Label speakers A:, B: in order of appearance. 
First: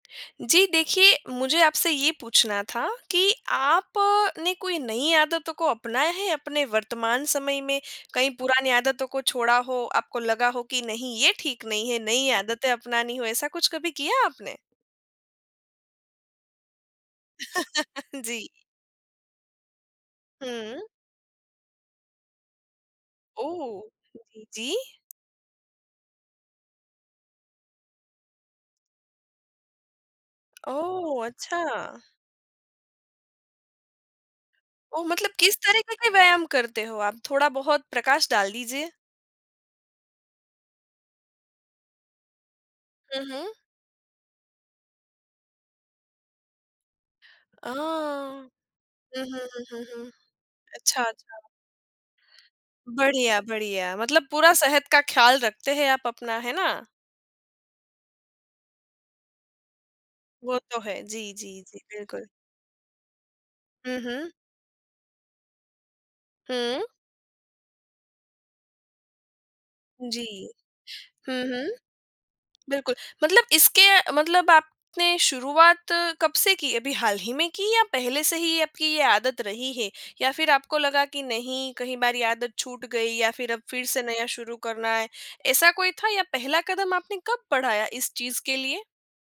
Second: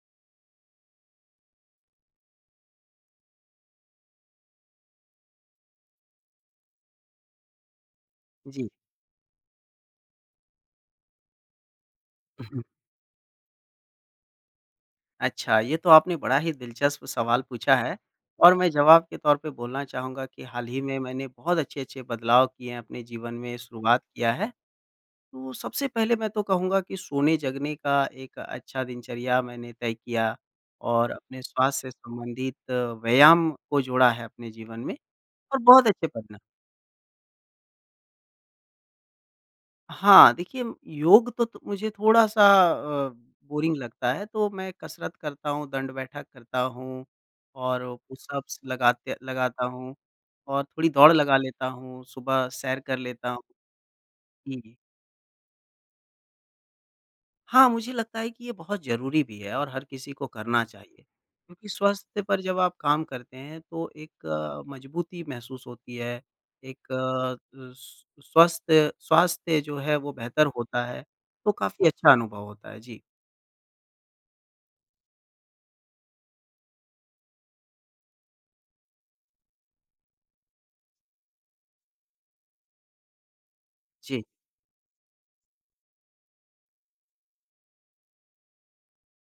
A: जी देखिए, मुझे आपसे ये पूछना था कि आपने कोई नई आदतों को अपनाया है अपने वर्तमान समय में? कई पुरानी
B: जी।
A: आदतों को छोड़ा हो, आपको लगा हो कि, "नहीं, ये ठीक नहीं हैं।" नई
B: उ हुँ।
A: आदतें अपनानी हों, ऐसा कुछ कभी किया आपने?
B: अच्छा, ये तो आपने बड़ा ही दिलचस्प सवाल पूछा है।
A: जी।
B: और मैं जवाब के तौर पे बोलना चाहूँगा कि हाल
A: हुँ।
B: ही में मैंने बहुत अच्छे-अच्छे बदलाव किए हैं अपने जीवन में,
A: ओह!
B: शुरुआत किया
A: जी,
B: है।
A: जी।
B: तो सबसे पहले मैं तो कहूँगा कि सोने-जगने का एक अच्छा दिनचर्या मैंने तय किया और
A: ओह!
B: अपने
A: अच्छा।
B: स्वास्थ्य से संबंधित व्यायाम को जोड़ा है अपने जीवन में।
A: ओह! मतलब किस
B: और बहुत
A: तरीके
B: अच्छे
A: के
B: परिणा
A: व्यायाम करते हो आप? थोड़ा-बहुत प्रकाश डाल दीजिए।
B: हाँ, देखिए, योग तो तो मुझे थोड़ा-सा अ,
A: हुँ, हुँ।
B: बोरिंग लगता है तो मैं कसरत करता हूँ, दंड-बैठक करता हूँ,
A: आह!
B: और
A: हुँ,
B: पुशअप्स लगाते
A: हुँ, हुँ,
B: लगाता
A: हुँ,
B: हूँ,
A: हुँ।
B: और थोड़ी
A: अच्छा,
B: दौड़ लगा
A: अच्छा।
B: लेता हूँ, सुबह सैर कर लेता
A: बढ़िया,
B: हूँ।
A: बढ़िया। मतलब पूरा
B: जी, जी।
A: सेहत का ख़्याल रखते हैं आप अपना, है ना?
B: हाँ, मुझे लगता है कि ये बहुत ज़रूरी भी है और हर किसी को
A: वो
B: करना
A: तो है।
B: चाहिए।
A: जी, जी,
B: क्योंकि
A: जी,
B: स्वास्थ्य
A: बिल्कुल।
B: पर जब आप काम करते हैं तो
A: हुँ, हुँ।
B: एक मज़बूती महसूस होती है।
A: हुँ।
B: एक अ, स्व स्वस्थ्य स्वास्थ्य जो है, वो बेहतर
A: जी।
B: होता है।
A: हुँ,
B: तो
A: हुँ।
B: काफ़ी अच्छा अनुभव होता है।
A: बिल्कुल।
B: जी।
A: मतलब इसके मतलब आपने शुरुआत कब से की? अभी हाल ही में की या पहले से ही आपकी ये आदत रही है या फिर आपको लगा कि नहीं, कहीं बार ये आदत छूट गई या फिर अब फिर से
B: जी।
A: नया शुरू करना है? ऐसा कोई था या पहला कदम आपने कब पढ़ाया, इस चीज़ के लिए?